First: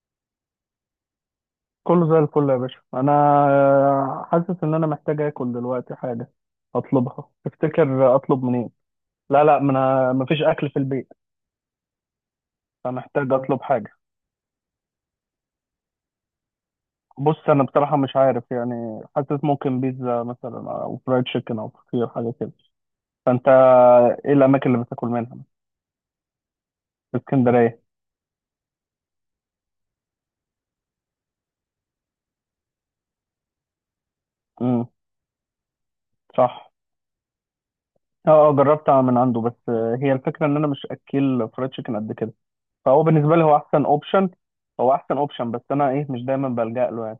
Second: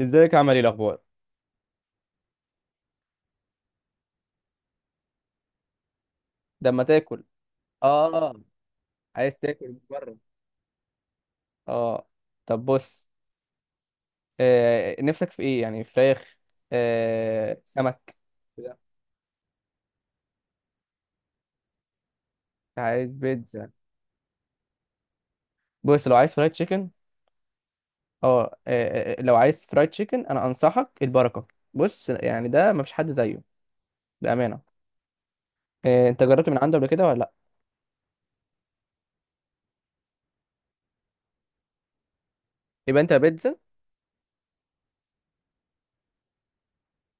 ازيك، عمل ايه الاخبار؟ كله زي الفل يا باشا، انا حاسس ان انا محتاج اكل دلوقتي، حاجه ده ما تاكل؟ اطلبها. تفتكر اه. اطلب منين؟ عايز لا لا، تاكل ما من انا بره؟ مفيش اكل في البيت، اه. طب، بص. فمحتاج اطلب حاجه. آه، نفسك في ايه، يعني فراخ؟ بص، آه، انا بصراحه مش سمك؟ عارف، كده. يعني حاسس ممكن بيتزا مثلا، او فرايد تشيكن، او فطير، حاجه كده. عايز فانت بيتزا؟ ايه الاماكن اللي بتاكل منها بص، لو عايز فرايد تشيكن. في اسكندريه؟ اه، لو عايز فرايد تشيكن انا انصحك البركه. بص، يعني ده ما فيش حد زيه. بامانه. امم آه، انت جربت من صح. عنده قبل كده، ولا لا؟ اه اه، جربت من عنده، بس هي الفكره ان انا مش اكل فرايد تشيكن قد كده، يبقى فهو انت بالنسبه لي هو بيتزا. احسن اوبشن. هو احسن اوبشن، بس انا مش دايما بلجأ له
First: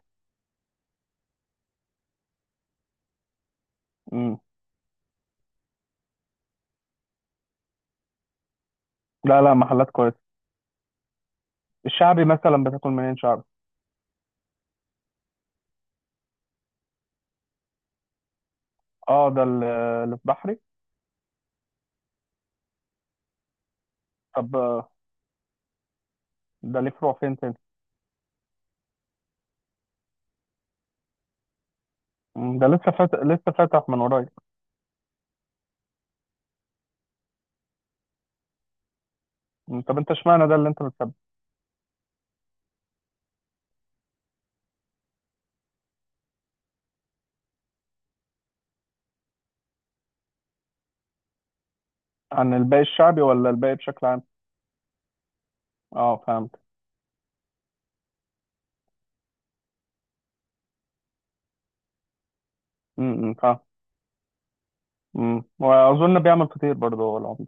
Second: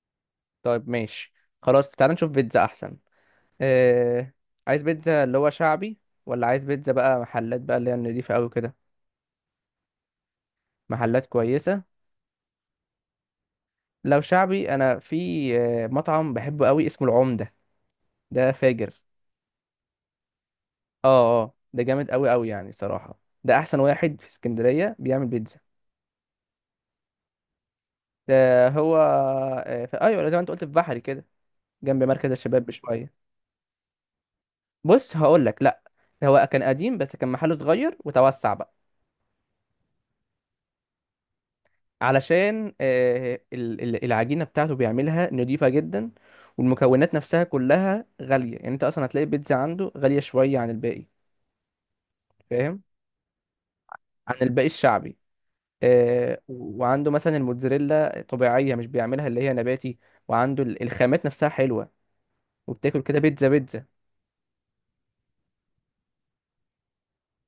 طيب، ماشي. خلاص، تعال نشوف بيتزا احسن. آه. يعني. عايز بيتزا اللي هو شعبي، ولا عايز بيتزا بقى محلات بقى اللي هي النضيفه قوي كده؟ لا لا، محلات كويسة. محلات كويسة. الشعبي مثلا بتاكل منين شعبي؟ لو شعبي أنا في... مطعم بحبه قوي اسمه العمدة. ده فاجر. اه، اللي في بحري. اه، اه، ده جامد قوي قوي، يعني صراحة ده أحسن واحد في طب اسكندرية بيعمل بيتزا. ده ليه فروع فين تاني؟ ده هو. في، أيوة زي ما أنت قلت، في بحري كده. جنب مركز الشباب ده لسه بشوية. فاتح، من قريب. بص، هقول لك، لأ. هو كان قديم بس كان محله صغير وتوسع بقى. طب انت اشمعنى ده اللي انت بتحبه؟ علشان العجينة بتاعته بيعملها نضيفة جدا، والمكونات نفسها كلها غالية، يعني أنت أصلا هتلاقي البيتزا عنده غالية شوية عن الباقي. عن الباقي فاهم. الشعبي ولا الباقي بشكل عام؟ عن الباقي الشعبي. اه آه، فهمت. و- وعنده مثلا الموتزاريلا طبيعية، مش بيعملها اللي هي نباتي. وعنده الخامات نفسها حلوة. وبتاكل كده بيتزا فاهم. بيتزا. امم، واظن بيعمل فطير برضه هو العمده.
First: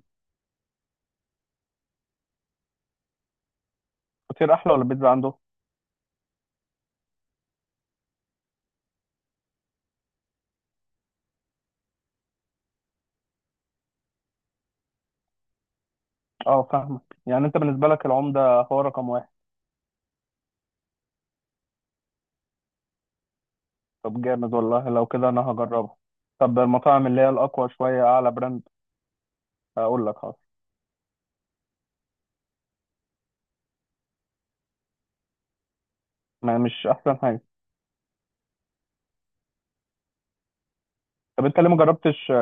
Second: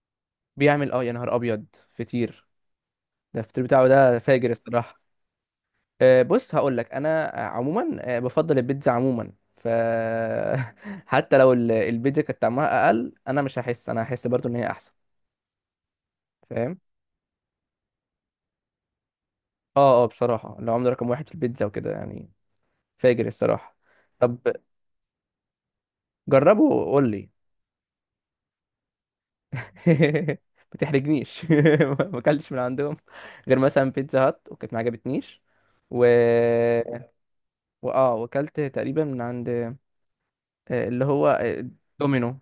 بيعمل، يا نهار أبيض! فطير. ده الفطير بتاعه، ده فاجر فطير احلى ولا الصراحة. بيتزا عنده؟ بص، هقول لك، أنا عموما بفضل البيتزا عموما، ف... حتى لو البيتزا كانت طعمها أقل، أنا مش هحس، أنا هحس برضو إن هي أحسن. اه فاهم. فاهمك، يعني انت بالنسبه لك العمده هو رقم واحد. اه، اه، بصراحة العملة رقم واحد في البيتزا وكده، يعني فاجر الصراحة. طب طب، جامد والله، لو كده انا هجربها. طب جربه المطاعم وقول اللي هي لي. الاقوى شويه، اعلى براند، هقول لك خلاص. ما تحرجنيش، ما اكلتش من عندهم غير مثلا بيتزا هات، وكانت ما عجبتنيش. و... ما مش احسن حاجه. واه وكلت تقريبا من عند اللي هو طب انت ليه ما جربتش؟ دومينو.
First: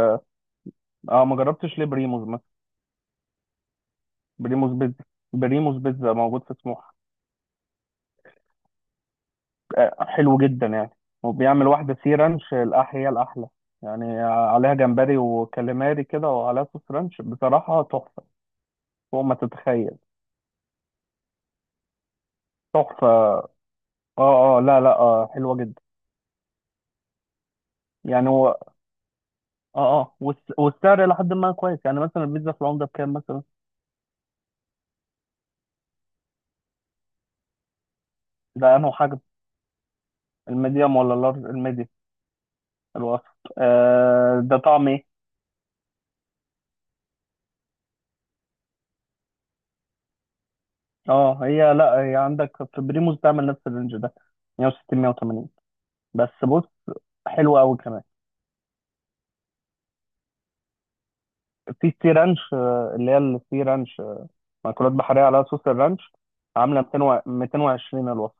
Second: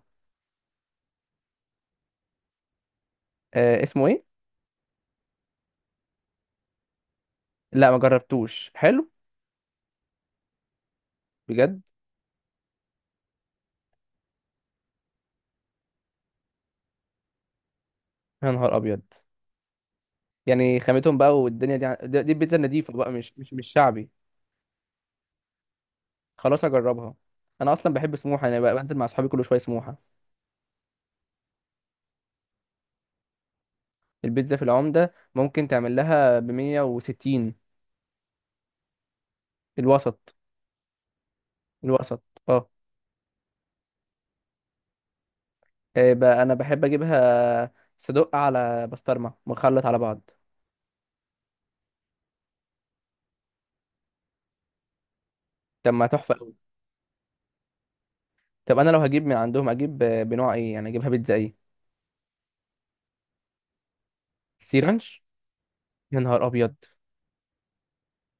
اه، ما جربتش ليه بريموز مثلا؟ اسمه ايه؟ بريموز بيتزا، بريموز بيتزا موجود في سموحه. لا، ما جربتوش. حلو؟ حلو جدا يعني. وبيعمل بجد؟ واحده سي رانش، هي الاحلى يعني، عليها جمبري وكاليماري كده، وعليها صوص رانش، بصراحه تحفه يا نهار ابيض! فوق ما تتخيل. يعني خامتهم بقى، والدنيا دي دي البيتزا النضيفه بقى، مش تحفه، مش مش شعبي. اه اه، لا لا، آه حلوه جدا خلاص، هجربها. انا اصلا بحب يعني. سموحه، انا هو بقى بنزل مع اصحابي كل شويه اه سموحه. اه، والسعر الى حد ما كويس يعني. مثلا البيتزا في العمده بكام مثلا؟ البيتزا في العمده ممكن تعمل لها ب 160. ده انه حجم؟ الوسط. الميديوم ولا اللارج؟ الميديوم، الوسط، اه. الوسط. آه، ده طعم ايه؟ إيه بقى، انا بحب اجيبها صدق على بسطرمه، مخلط على بعض. اه، لا هي عندك في بريموس تعمل نفس الرينج ده، 160 180. طب، ما بس تحفه قوي. بص، حلوه قوي كمان. طب، انا لو هجيب من عندهم اجيب بنوع ايه، يعني اجيبها بيتزا ايه؟ في سي رانش، اللي هي السي رانش، سي مأكولات بحريه رانش. عليها صوص الرانش، يا نهار ابيض! عامله 200 220 الوصف.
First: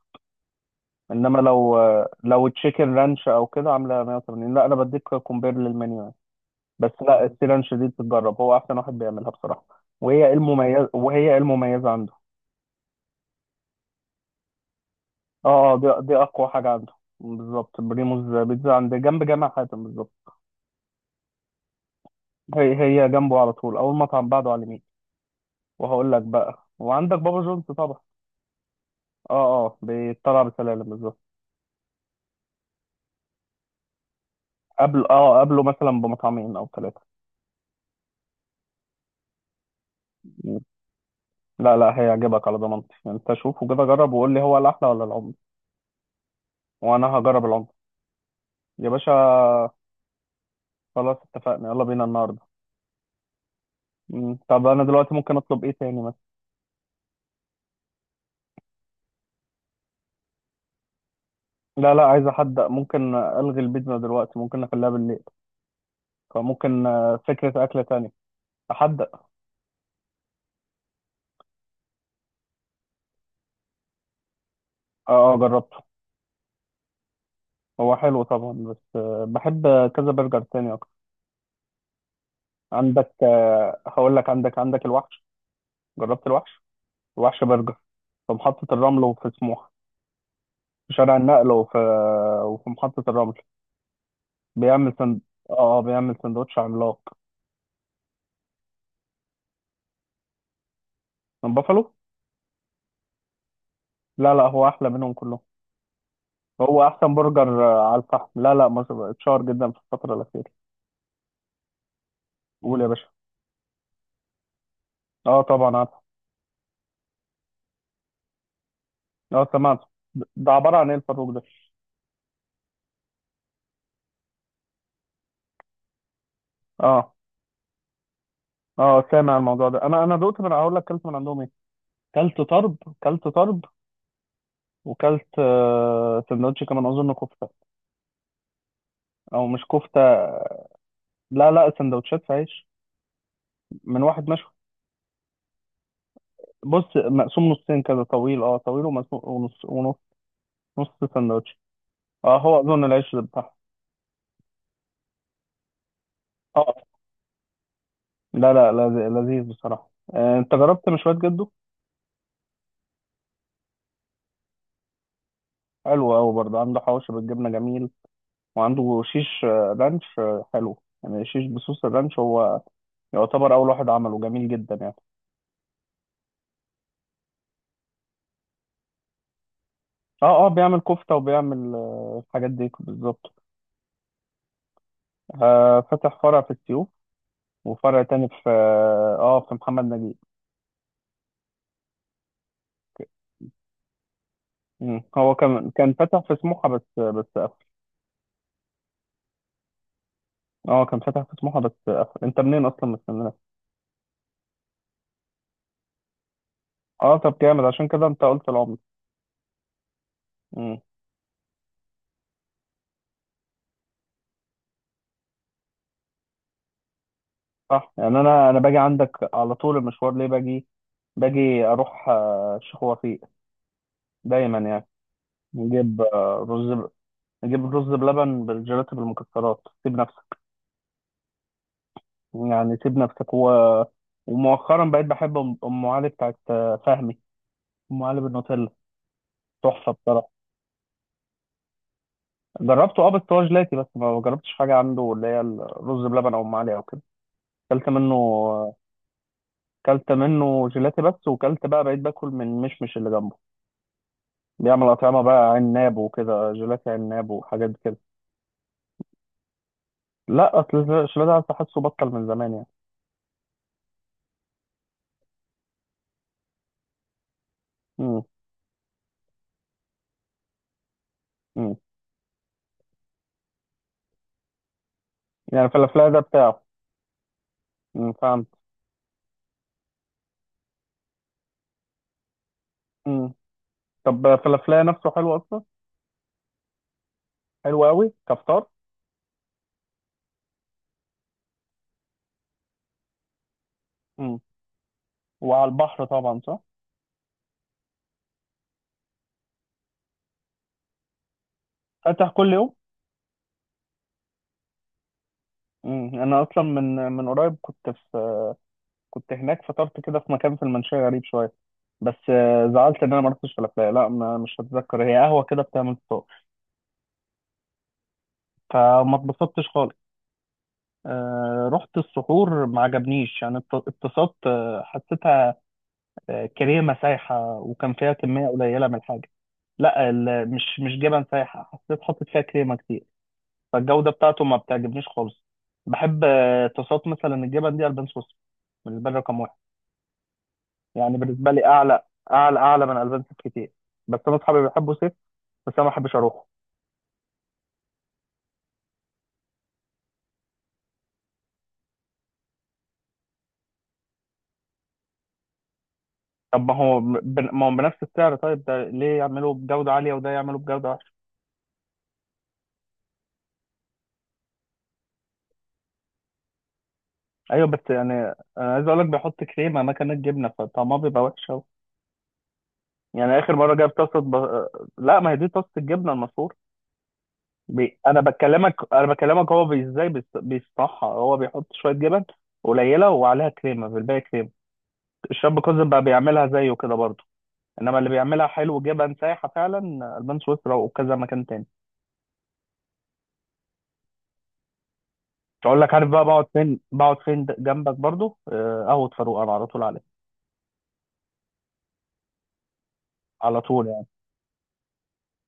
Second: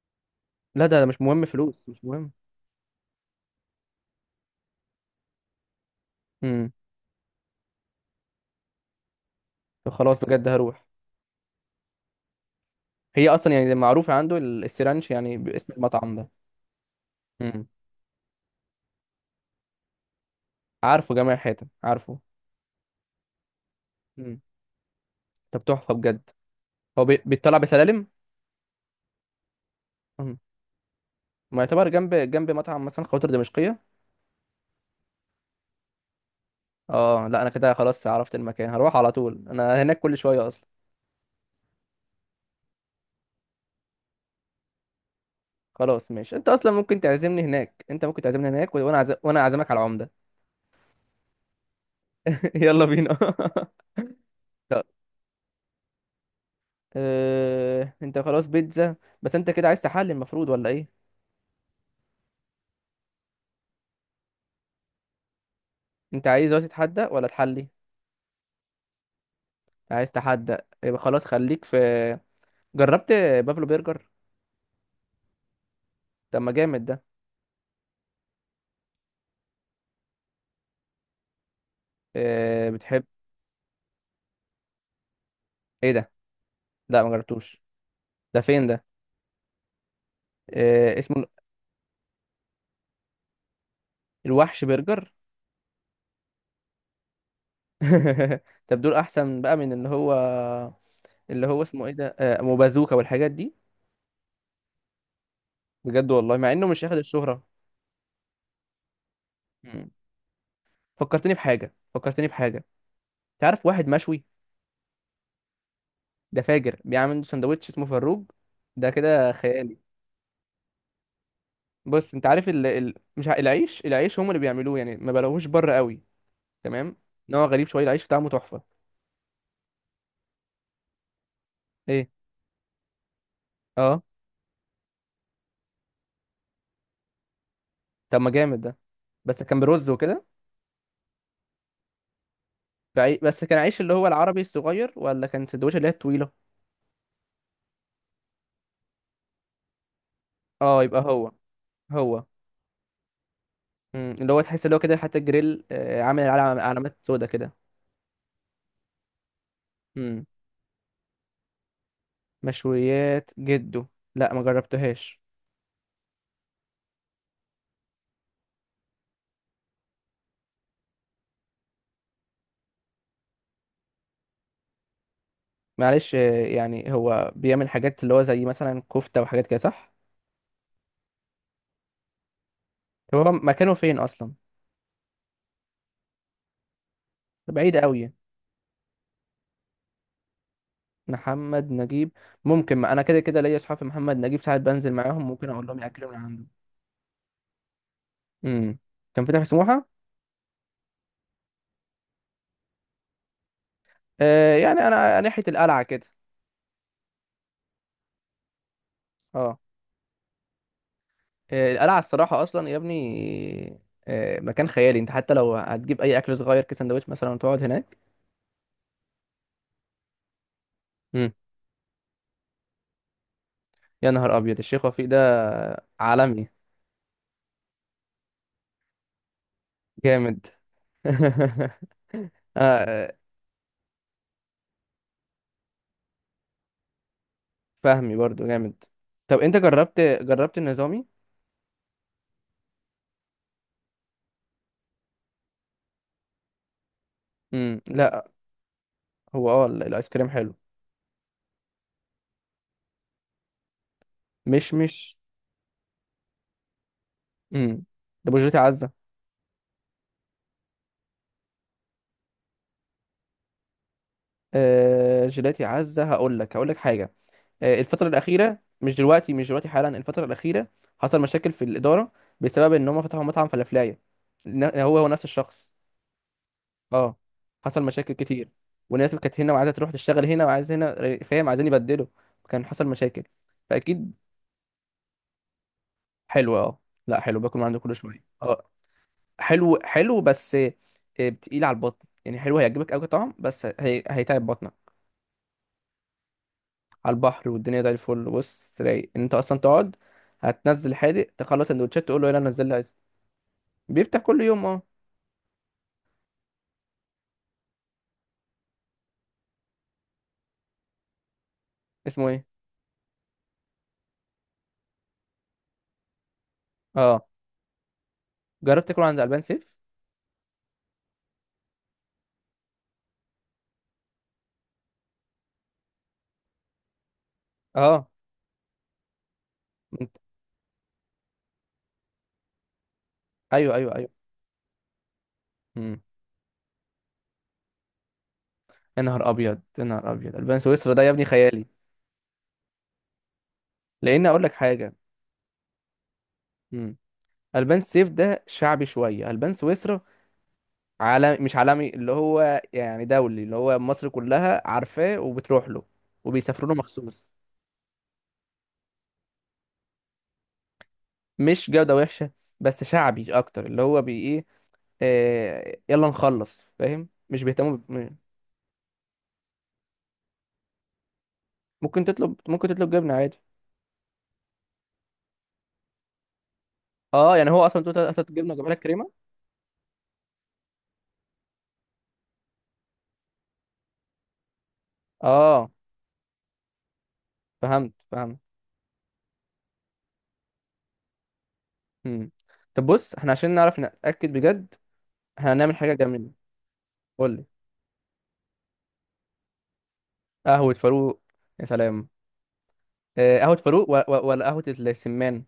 لا، ده مش انما مهم، لو فلوس مش مهم. لو تشيكن رانش او كده، عامله 180. لا انا بديك كومبير للمنيو يعني. امم. بس لا، السي رانش دي تتجرب، هو احسن واحد بيعملها بصراحه. طب، خلاص، بجد هروح. وهي ايه المميز عنده؟ هي اصلا يعني معروفه عنده السي رانش، يعني اه باسم اه، المطعم دي ده. اقوى حاجه عنده امم. بالظبط. بريموس بيتزا عند، جنب جامع حاتم بالظبط. عارفه جميع الحيتان، عارفه. هي هي جنبه على طول، اول مطعم امم. بعده على اليمين. طب، تحفه وهقول لك بجد. بقى، هو وعندك بابا بيطلع جونز طبعا. بسلالم. اه اه، امم. بيطلع بسلالم بالظبط. ما يعتبر جنب جنب مطعم مثلا خواطر دمشقيه. قبل اه قبله مثلا بمطعمين او ثلاثه. اه، لا انا كده خلاص عرفت المكان، هروح على طول، انا هناك كل شويه اصلا. لا لا، هيعجبك على ضمانتي، انت شوفه كده، جرب وقول لي هو الاحلى ولا العمر. خلاص، ماشي، انت اصلا ممكن وانا تعزمني هجرب العمر هناك، انت ممكن تعزمني هناك و- يا وانا باشا. عز... وانا اعزمك على العمده. خلاص اتفقنا، يلا بينا النهارده. يلا بينا. مم. طب انا طب. دلوقتي ممكن اطلب ايه تاني مثلا؟ اه... انت خلاص بيتزا، بس انت كده عايز تحلي المفروض، ولا ايه؟ لا لا، عايز احدق، ممكن الغي البيتزا دلوقتي، ممكن نخليها بالليل. انت عايز دلوقتي فممكن تتحدى ولا فكره تحلي؟ اكله تانية، احدق. عايز تحدى؟ يبقى خلاص، خليك في. جربت بافلو برجر؟ اه اه، جربت. طب، ما جامد ده. هو حلو طبعا، بس بحب كذا برجر تاني اكتر. اه... بتحب عندك هقول لك، عندك الوحش. ايه ده؟ جربت الوحش؟ لا، ما الوحش جربتوش. برجر، في ده فين محطة ده؟ الرمل وفي سموحة، في اه... شارع اسمه النقل، وفي محطة الرمل. الوحش بيعمل برجر. سند... اه بيعمل سندوتش عملاق. طب، دول احسن بقى من اللي هو، اللي من هو اسمه ايه بافالو؟ ده؟ اه... أم بازوكا والحاجات دي. لا لا، هو احلى منهم كلهم، بجد والله، مع انه هو مش هياخد احسن الشهرة. برجر على الفحم. لا لا مش- اتشهر جدا في مم. الفترة الأخيرة. فكرتني بحاجة، فكرتني بحاجة. قول يا باشا. تعرف واحد مشوي؟ اه طبعا عارف. ده فاجر، بيعمل عنده سندوتش اسمه فروج. ده كده اه خيالي. سمعت. ده عبارة عن ايه الفاروق ده؟ بص، انت عارف مش العيش، العيش هم اللي بيعملوه، يعني ما بلاقوهوش بره قوي. تمام. اه نوع غريب شوية، العيش بتاعه تحفة. اه سامع الموضوع ده. انا دقت من، هقول لك، كلت من عندهم، ايه؟ كلت طرب، كلت طرب. اه. وكلت سندوتش كمان اظن كفته، طب، ما جامد ده. بس او كان مش برز كفته. وكده. لا لا، سندوتشات في عيش بس كان عيش اللي من هو واحد العربي مشوي. الصغير، ولا كان سندوتش اللي هي الطويلة؟ بص، مقسوم نصين كده طويل، اه طويل ومقسوم، ونص ونص، اه، نص يبقى هو. سندوتش. هو. اه هو اظن العيش اللي بتاعه. مم. اللي هو تحس اللي هو كده، حتى الجريل عامل اه علامات سودا كده. لا لا، لذيذ بصراحه. انت جربت مشويات جده؟ مشويات جده؟ لا، ما جربتهاش. حلو قوي برضه، عنده حواوشي بالجبنه جميل، وعنده شيش رانش، حلو يعني، شيش بصوص الرانش، هو يعتبر اول واحد عمله، جميل جدا يعني. معلش. يعني هو بيعمل حاجات اللي هو زي مثلا كفتة وحاجات كده، صح؟ اه اه، بيعمل كفتة، وبيعمل الحاجات دي طب، هو بالظبط. مكانه فين اصلا؟ آه فتح فرع في السيوف، ده بعيد وفرع قوي. تاني في في محمد نجيب. محمد نجيب. ممكن، ما انا كده كده ليا اصحاب في محمد نجيب، ساعات بنزل مم. معاهم، هو ممكن اقول كان لهم كان ياكلوا من فتح في عنده. سموحة، بس قفل. امم. كان فاتح في سموحة؟ اه كان فتح في سموحة بس قفل. انت منين اصلا، من اسكندرية؟ آه، يعني انا ناحية القلعة كده. اه طب جامد، عشان كده انت قلت العمر. اه. مم. القلعة الصراحة اصلا يا ابني، آه، مكان خيالي. انت حتى لو هتجيب اي اكل صغير كسندوتش مثلا وتقعد صح هناك. يعني. انا باجي عندك على طول، المشوار ليه باجي، امم. باجي اروح الشيخ وفيق يا نهار ابيض، دايما الشيخ يعني. وفيق ده. نجيب عالمي. نجيب رز بلبن بالجيلاتي بالمكسرات، سيب نفسك، جامد. يعني سيبنا آه، في سكوة. ومؤخرا بقيت بحب أم علي بتاعت فهمي. ام فهمي علي برضو بالنوتيلا جامد. طب، انت تحفه جربت بصراحه. جربت النظامي؟ جربته اه، بس هو جيلاتي بس، ما جربتش حاجه عنده اللي هي الرز بلبن او ام علي او كده. امم، كلت منه، لا. هو، اه، الايس كلت كريم حلو. منه جيلاتي بس، وكلت بقى، بقيت باكل من مشمش اللي جنبه، مش بيعمل مش. اطعمه بقى، عناب وكده، جيلاتي عناب وحاجات امم. كده. طب، وجيلاتي عزة؟ لا اصل الجيلاتي أصل، حاسه بطل من زمان يعني. آه، جيلاتي عزة، هقول لك هقول لك حاجة. آه، الفترة امم. الأخيرة، مش دلوقتي، مش دلوقتي حالا، الفترة الأخيرة. حصل مشاكل في امم. الإدارة، بسبب ان هم فتحوا مطعم فلافلاية. هو هو نفس يعني الشخص. فلافلا ده بتاعه. اه. حصل مشاكل فهمت. كتير، وناس كانت هنا وعايزه تروح تشتغل هنا، وعايز هنا، فاهم؟ عايزين يبدلوا. كان حصل مشاكل. امم. فاكيد. طب فلافلا نفسه حلو اصلا. حلو، اه. لا، حلو، باكل من عنده حلو كل قوي شويه، كفطار. اه. حلو حلو، بس تقيل على البطن، يعني حلو هيعجبك قوي طعم، بس مم. هيتعب بطنك. وعلى البحر طبعا صح. على البحر والدنيا زي الفل، بص رايق إن انت اصلا تقعد، هتنزل حادق، تخلص سندوتشات، تقول فاتح له يلا كل نزل يوم. لي ايس. بيفتح كل يوم، اه. مم. انا اصلا من قريب كنت في، كنت هناك، فطرت كده في مكان في المنشية غريب شوية، بس اسمه ايه؟ زعلت ان انا ما رحتش فلافل. لا ما، مش هتذكر، هي قهوة كده بتعمل فطار، اه. جربت تاكل فما عند البان اتبسطتش سيف؟ خالص. رحت السحور، ما عجبنيش يعني، اتبسطت، حسيتها كريمة سايحة، وكان اه. فيها كمية قليلة من الحاجة. لا انت- مش مش جبن سايحة، حسيت حاطط فيها كريمة كتير، ايوه، ايوه، فالجودة بتاعته ما بتعجبنيش خالص. ايوه. بحب طاسات مثلا الجبن دي، ألبان سويسرا يا بالنسبة لي نهار رقم واحد. ابيض، يا نهار ابيض! البان سويسرا ده يا يعني ابني بالنسبة خيالي. لي أعلى، أعلى أعلى من ألبان سويسرا كتير. بس لان أنا اقول لك أصحابي حاجه. بيحبوا سيف، بس أنا ما بحبش أروحه. امم. البان سيف ده شعبي شويه. البان سويسرا عالم، مش عالمي، اللي هو يعني دولي، اللي هو مصر كلها عارفاه وبتروح له طب وبيسافروا ما له هو مخصوص. ما هو بنفس السعر. طيب ده ليه يعملوا بجودة عالية، وده يعملوا بجودة وحشة؟ مش جوده وحشه، بس شعبي اكتر اللي هو بي ايه. يلا نخلص، فاهم؟ مش أيوه بيهتموا بس ب... يعني، أنا عايز أقول لك بيحط كريمة مكان الجبنة، فطعمها بيبقى وحش أوي. ممكن تطلب، ممكن تطلب جبنه يعني عادي. آخر مرة جايب طاسة ب... لا ما هي دي طاسة الجبنة المفروض. اه، يعني هو اصلا تقول هات جبنه وجاب لك انا كريمه. بكلمك، هو ازاي بيصنعها. هو بيحط شويه جبن قليله، وعليها كريمه، في الباقي كريمه. الشاب اه، كوزن بقى بيعملها زيه كده برضه. فهمت انما اللي فهمت. بيعملها حلو جبن سايحه فعلا، البان سويسرا وكذا مكان تاني. امم. طب بص، احنا عشان نعرف نتاكد بجد، احنا هنعمل اقول حاجة لك عارف بقى جميلة. بقعد فين، قول لي. جنبك برضه قهوه فاروق، انا على طول عليها. قهوة فاروق؟ يا سلام! قهوة على طول فاروق و- يعني. و- ولا قهوة السمان؟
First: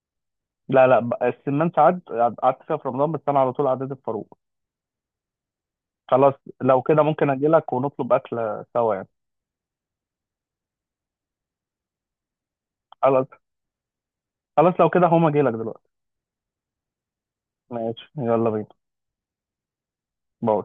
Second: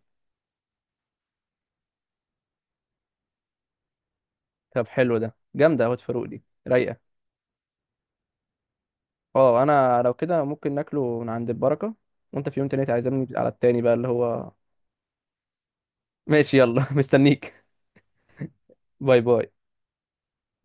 لا لا، السمان ساعات قعدت فيها في رمضان، بس انا على طول عدت فاروق. طب، حلو ده، جامدة قهوة فاروق خلاص، دي، لو رايقة. كده ممكن اجي لك ونطلب اكله سوا يعني. اه، انا لو كده ممكن ناكله من عند البركة، وانت في يوم تاني تعزمني خلاص. على التاني بقى اللي هو... خلاص لو كده هقوم اجي لك دلوقتي. ماشي، يلا. مستنيك. ماشي يلا بينا. باي، باي. باي.